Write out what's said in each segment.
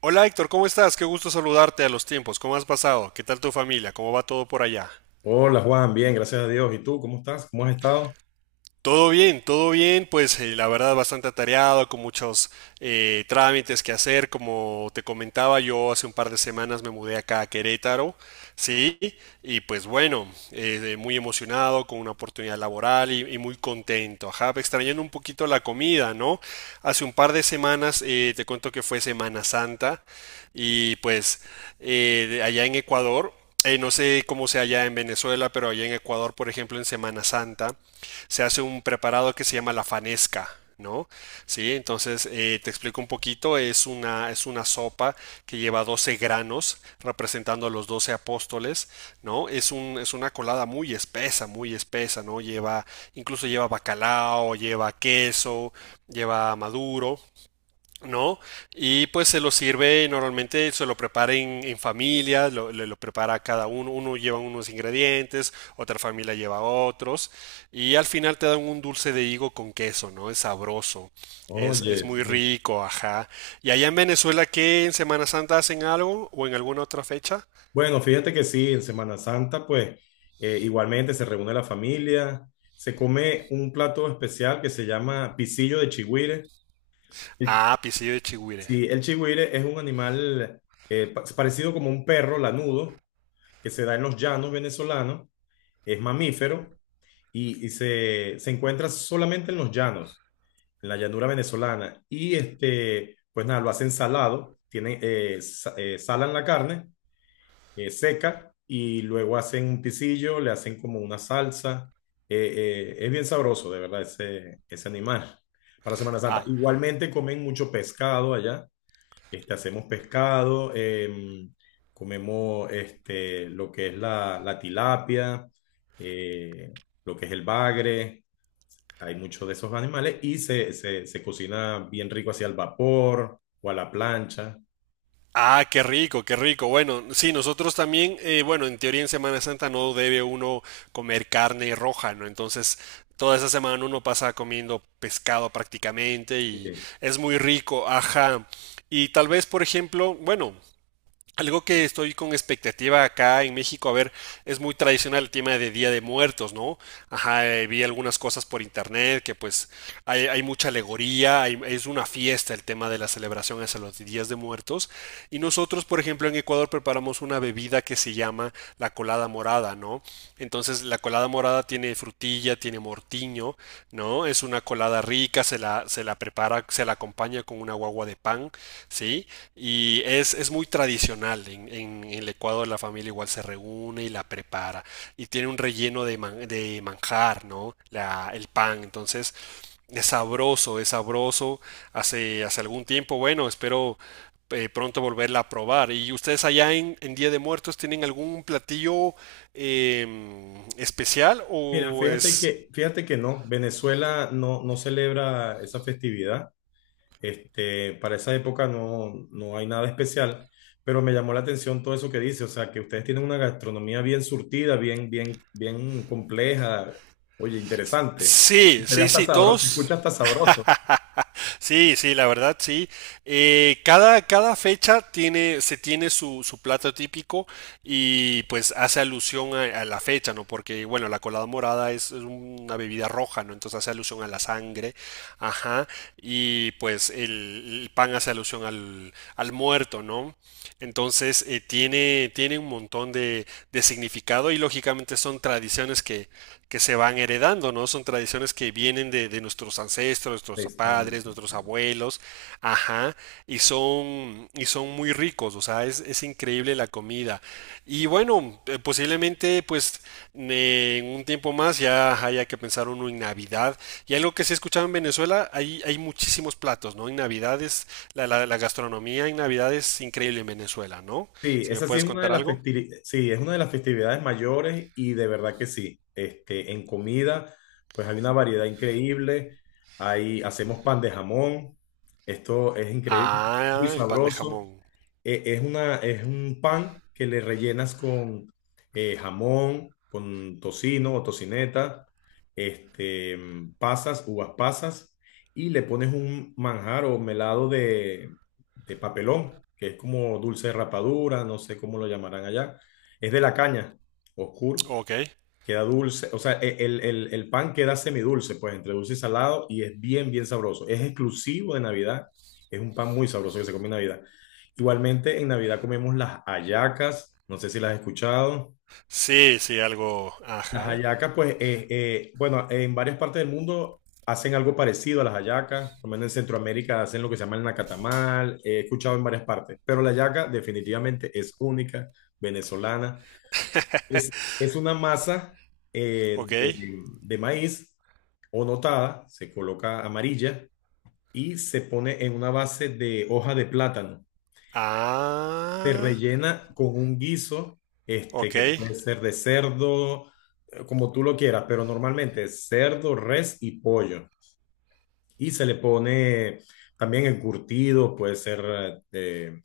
Hola Héctor, ¿cómo estás? Qué gusto saludarte a los tiempos. ¿Cómo has pasado? ¿Qué tal tu familia? ¿Cómo va todo por allá? Hola Juan, bien, gracias a Dios. ¿Y tú cómo estás? ¿Cómo has estado? Todo bien, pues la verdad bastante atareado, con muchos trámites que hacer. Como te comentaba, yo hace un par de semanas me mudé acá a Querétaro, sí, y pues bueno, muy emocionado con una oportunidad laboral y muy contento, ajá, extrañando un poquito la comida, ¿no? Hace un par de semanas te cuento que fue Semana Santa y pues de allá en Ecuador no sé cómo sea allá en Venezuela, pero allá en Ecuador, por ejemplo, en Semana Santa, se hace un preparado que se llama la fanesca. ¿No? Sí, entonces te explico un poquito, es una sopa que lleva 12 granos representando a los 12 apóstoles, ¿no? Es una colada muy espesa, ¿no? Incluso lleva bacalao, lleva queso, lleva maduro, ¿no? Y pues se lo sirve, normalmente se lo prepara en familia, lo prepara cada uno, uno lleva unos ingredientes, otra familia lleva otros, y al final te dan un dulce de higo con queso, ¿no? Es sabroso, es Oye, muy sí. rico, ajá. ¿Y allá en Venezuela qué en Semana Santa hacen algo o en alguna otra fecha? Bueno, fíjate que sí, en Semana Santa, pues igualmente se reúne la familia, se come un plato especial que se llama pisillo de chigüire. El- Ah, pisillo de chigüire. Sí, el chigüire es un animal parecido como un perro lanudo que se da en los llanos venezolanos, es mamífero y se encuentra solamente en los llanos, en la llanura venezolana. Y este, pues nada, lo hacen salado, tienen, salan la carne seca y luego hacen un pisillo, le hacen como una salsa. Es bien sabroso, de verdad, ese animal para Semana Santa. Ah, Igualmente comen mucho pescado allá. Este, hacemos pescado, comemos este, lo que es la tilapia, eh, lo que es el bagre. Hay muchos de esos animales y se cocina bien rico hacia el vapor o a la plancha. ah, qué rico, qué rico. Bueno, sí, nosotros también, bueno, en teoría en Semana Santa no debe uno comer carne roja, ¿no? Entonces, toda esa semana uno pasa comiendo pescado prácticamente y Sí. es muy rico, ajá. Y tal vez, por ejemplo, bueno, algo que estoy con expectativa acá en México, a ver, es muy tradicional el tema de Día de Muertos, ¿no? Ajá, vi algunas cosas por internet que pues hay mucha alegoría, es una fiesta el tema de la celebración hacia los Días de Muertos. Y nosotros, por ejemplo, en Ecuador preparamos una bebida que se llama la colada morada, ¿no? Entonces la colada morada tiene frutilla, tiene mortiño, ¿no? Es una colada rica, se la prepara, se la acompaña con una guagua de pan, ¿sí? Y es muy tradicional. En el Ecuador la familia igual se reúne y la prepara. Y tiene un relleno de manjar, ¿no? El pan. Entonces es sabroso, es sabroso. Hace algún tiempo, bueno, espero pronto volverla a probar. ¿Y ustedes allá en Día de Muertos tienen algún platillo eh, especial Mira, o es... fíjate que no, Venezuela no, no celebra esa festividad. Este, para esa época no, no hay nada especial, pero me llamó la atención todo eso que dice, o sea, que ustedes tienen una gastronomía bien surtida, bien compleja, oye, interesante. Sí, Se ve sí, hasta sí, sabroso, se todos. escucha hasta sabroso. Sí, sí, la verdad, sí. Cada fecha se tiene su plato típico y pues hace alusión a la fecha, ¿no? Porque, bueno, la colada morada es una bebida roja, ¿no? Entonces hace alusión a la sangre, ajá, y pues el pan hace alusión al muerto, ¿no? Entonces, tiene un montón de significado y lógicamente son tradiciones que se van heredando, ¿no? Son tradiciones que vienen de nuestros ancestros, nuestros padres, Hispánico, nuestros sí. abuelos, ajá, y son, muy ricos, o sea, es increíble la comida. Y bueno, posiblemente pues en un tiempo más ya haya que pensar uno en Navidad. Y algo que se escuchaba en Venezuela, hay muchísimos platos, ¿no? En Navidad la gastronomía en Navidad es increíble en Venezuela, ¿no? Sí, Si me esa sí puedes es una de contar las algo. festivi- sí, es una de las festividades mayores y de verdad que sí. Este, en comida, pues hay una variedad increíble. Ahí hacemos pan de jamón. Esto es increíble, muy Ah, el pan de sabroso. jamón. Es un pan que le rellenas con jamón, con tocino o tocineta, este, uvas pasas, y le pones un manjar o melado de papelón, que es como dulce de rapadura, no sé cómo lo llamarán allá. Es de la caña, oscuro. Ok. Queda dulce, o sea, el pan queda semidulce, pues entre dulce y salado, y es bien sabroso. Es exclusivo de Navidad, es un pan muy sabroso que se come en Navidad. Igualmente, en Navidad comemos las hallacas, no sé si las has escuchado. Sí, sí, algo. Las Ajá. hallacas, pues, bueno, en varias partes del mundo hacen algo parecido a las hallacas, por lo menos en Centroamérica hacen lo que se llama el nacatamal, he escuchado en varias partes, pero la hallaca definitivamente es única, venezolana. Es, es una masa eh, Ok. de, de maíz o notada, se coloca amarilla y se pone en una base de hoja de plátano. Se Ah, rellena con un guiso, este, ok. que puede ser de cerdo, como tú lo quieras, pero normalmente es cerdo, res y pollo. Y se le pone también encurtido, puede ser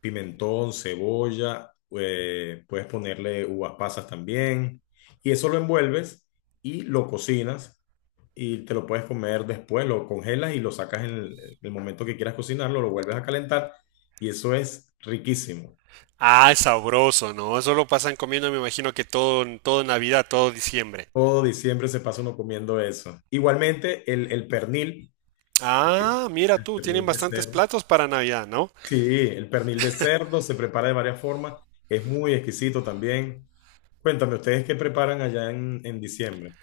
pimentón, cebolla, puedes ponerle uvas pasas también. Y eso lo envuelves y lo cocinas y te lo puedes comer después, lo congelas y lo sacas en el momento que quieras cocinarlo, lo vuelves a calentar y eso es riquísimo. Ah, es sabroso, ¿no? Eso lo pasan comiendo, me imagino que todo, todo Navidad, todo diciembre. Todo diciembre se pasa uno comiendo eso. Igualmente, eh, Ah, mira el tú, tienen pernil de bastantes cerdo. platos para Navidad, ¿no? Sí, el pernil de cerdo se prepara de varias formas, es muy exquisito también. Cuéntame, ¿ustedes qué preparan allá en diciembre?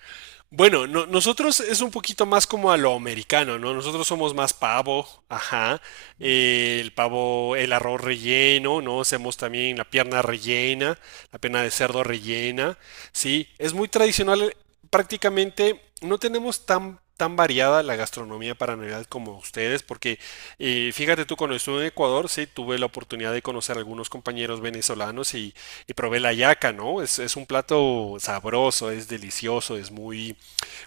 Bueno, nosotros es un poquito más como a lo americano, ¿no? Nosotros somos más pavo, ajá. El pavo, el arroz relleno, ¿no? Hacemos también la pierna rellena, la pierna de cerdo rellena, ¿sí? Es muy tradicional, prácticamente no tenemos tan variada la gastronomía para Navidad como ustedes, porque fíjate tú, cuando estuve en Ecuador, sí, tuve la oportunidad de conocer a algunos compañeros venezolanos y probé la yaca, ¿no? Es un plato sabroso, es delicioso, es muy,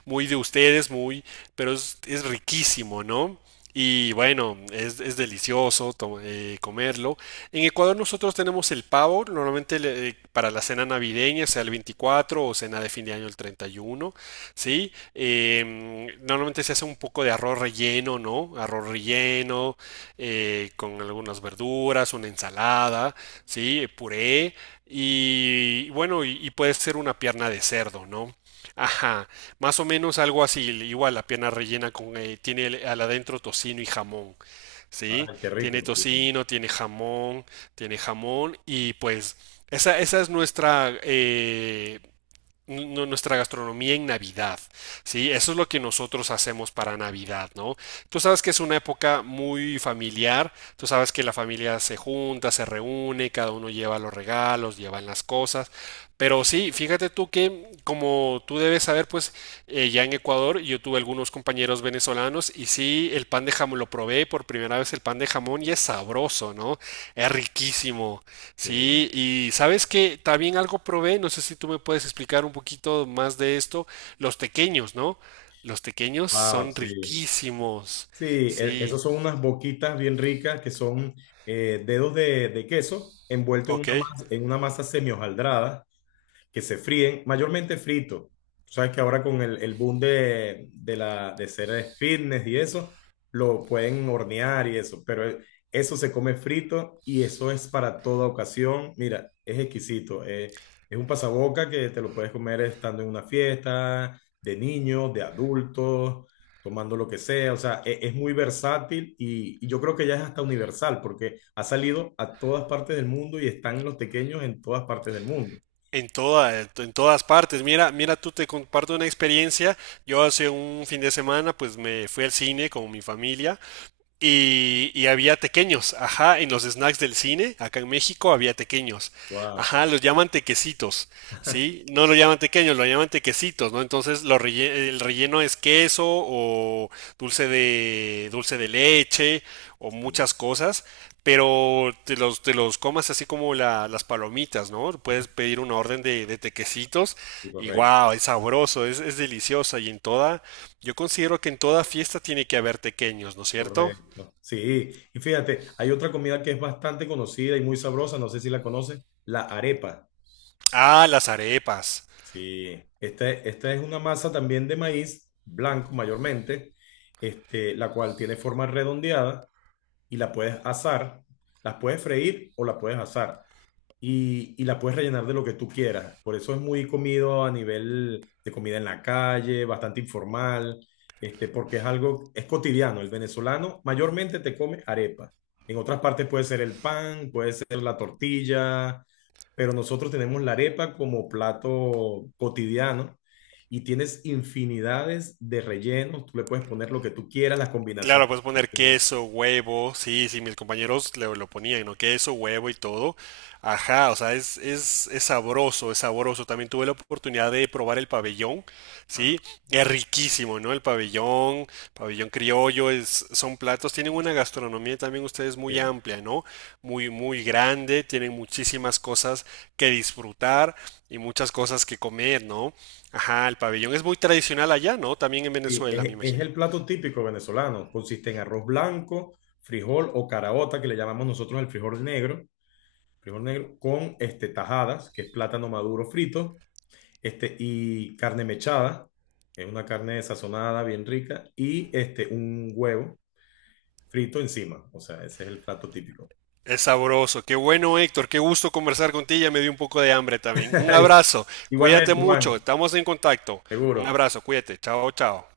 muy de ustedes, muy, pero es riquísimo, ¿no? Y bueno, es delicioso comerlo. En Ecuador nosotros tenemos el pavo, normalmente para la cena navideña, sea el 24 o cena de fin de año el 31, ¿sí? Normalmente se hace un poco de arroz relleno, ¿no? Arroz relleno, con algunas verduras, una ensalada, ¿sí? Puré. Y bueno, y puede ser una pierna de cerdo, ¿no? Ajá, más o menos algo así, igual la pierna rellena tiene al adentro tocino y jamón, ¿sí? Ay, qué Tiene rico, sí. tocino, tiene jamón, y pues esa, nuestra gastronomía en Navidad, ¿sí? Eso es lo que nosotros hacemos para Navidad, ¿no? Tú sabes que es una época muy familiar, tú sabes que la familia se junta, se reúne, cada uno lleva los regalos, llevan las cosas, pero sí, fíjate tú que, como tú debes saber, pues ya en Ecuador yo tuve algunos compañeros venezolanos y sí, el pan de jamón, lo probé por primera vez el pan de jamón y es sabroso, ¿no? Es riquísimo. Sí. Sí, y sabes que también algo probé, no sé si tú me puedes explicar un poquito más de esto, los tequeños, ¿no? Los tequeños Wow, son sí. riquísimos. Sí, Sí, esos son unas boquitas bien ricas que son dedos de queso envueltos ok. En una masa semi hojaldrada que se fríen, mayormente frito. Tú sabes que ahora con el boom de ser fitness y eso, lo pueden hornear y eso, pero eso se come frito y eso es para toda ocasión. Mira, es exquisito. Es un pasaboca que te lo puedes comer estando en una fiesta, de niños, de adultos, tomando lo que sea. O sea, es muy versátil y yo creo que ya es hasta universal porque ha salido a todas partes del mundo y están los pequeños en todas partes del mundo. En todas partes. Mira, mira, tú te comparto una experiencia. Yo hace un fin de semana, pues me fui al cine con mi familia. Había tequeños, ajá, en los snacks del cine, acá en México había tequeños, Wow. ajá, los llaman tequecitos, ¿sí? No lo llaman tequeños, lo llaman tequecitos, ¿no? Entonces el relleno es queso o dulce de leche o Sí, muchas cosas, pero te los comas así como las palomitas, ¿no? Puedes pedir una orden de tequecitos sí, y correcto, wow, es sabroso, es deliciosa y yo considero que en toda fiesta tiene que haber tequeños, ¿no es cierto? correcto. Sí, y fíjate, hay otra comida que es bastante conocida y muy sabrosa, no sé si la conoces, la arepa. Ah, las arepas. Sí, esta es una masa también de maíz blanco mayormente, este, la cual tiene forma redondeada y la puedes asar, las puedes freír o la puedes asar, y la puedes rellenar de lo que tú quieras. Por eso es muy comido a nivel de comida en la calle, bastante informal, este, porque es algo, es cotidiano. El venezolano mayormente te come arepa. En otras partes puede ser el pan, puede ser la tortilla, pero nosotros tenemos la arepa como plato cotidiano y tienes infinidades de rellenos. Tú le puedes poner lo que tú quieras, las Claro, combinaciones puedes que tú poner quieras. queso, huevo, sí, sí, mis compañeros lo ponían, ¿no? Queso, huevo y todo. Ajá, o sea, es sabroso, es sabroso. También tuve la oportunidad de probar el pabellón, Ah, ¿sí? Es riquísimo, ¿no? El pabellón, pabellón criollo, son platos, tienen una gastronomía también ustedes muy sí. amplia, ¿no? Muy, muy grande, tienen muchísimas cosas que disfrutar y muchas cosas que comer, ¿no? Ajá, el pabellón es muy tradicional allá, ¿no? También en Sí, Venezuela, me es imagino. el plato típico venezolano. Consiste en arroz blanco, frijol o caraota, que le llamamos nosotros el frijol negro con este, tajadas, que es plátano maduro frito, este, y carne mechada, es una carne sazonada bien rica, y este, un huevo frito encima. O sea, ese es el plato típico. Es sabroso. Qué bueno, Héctor. Qué gusto conversar contigo. Ya me dio un poco de hambre también. Un abrazo. Cuídate Igualmente, mucho. Juan, Estamos en contacto. Un seguro. abrazo. Cuídate. Chao, chao.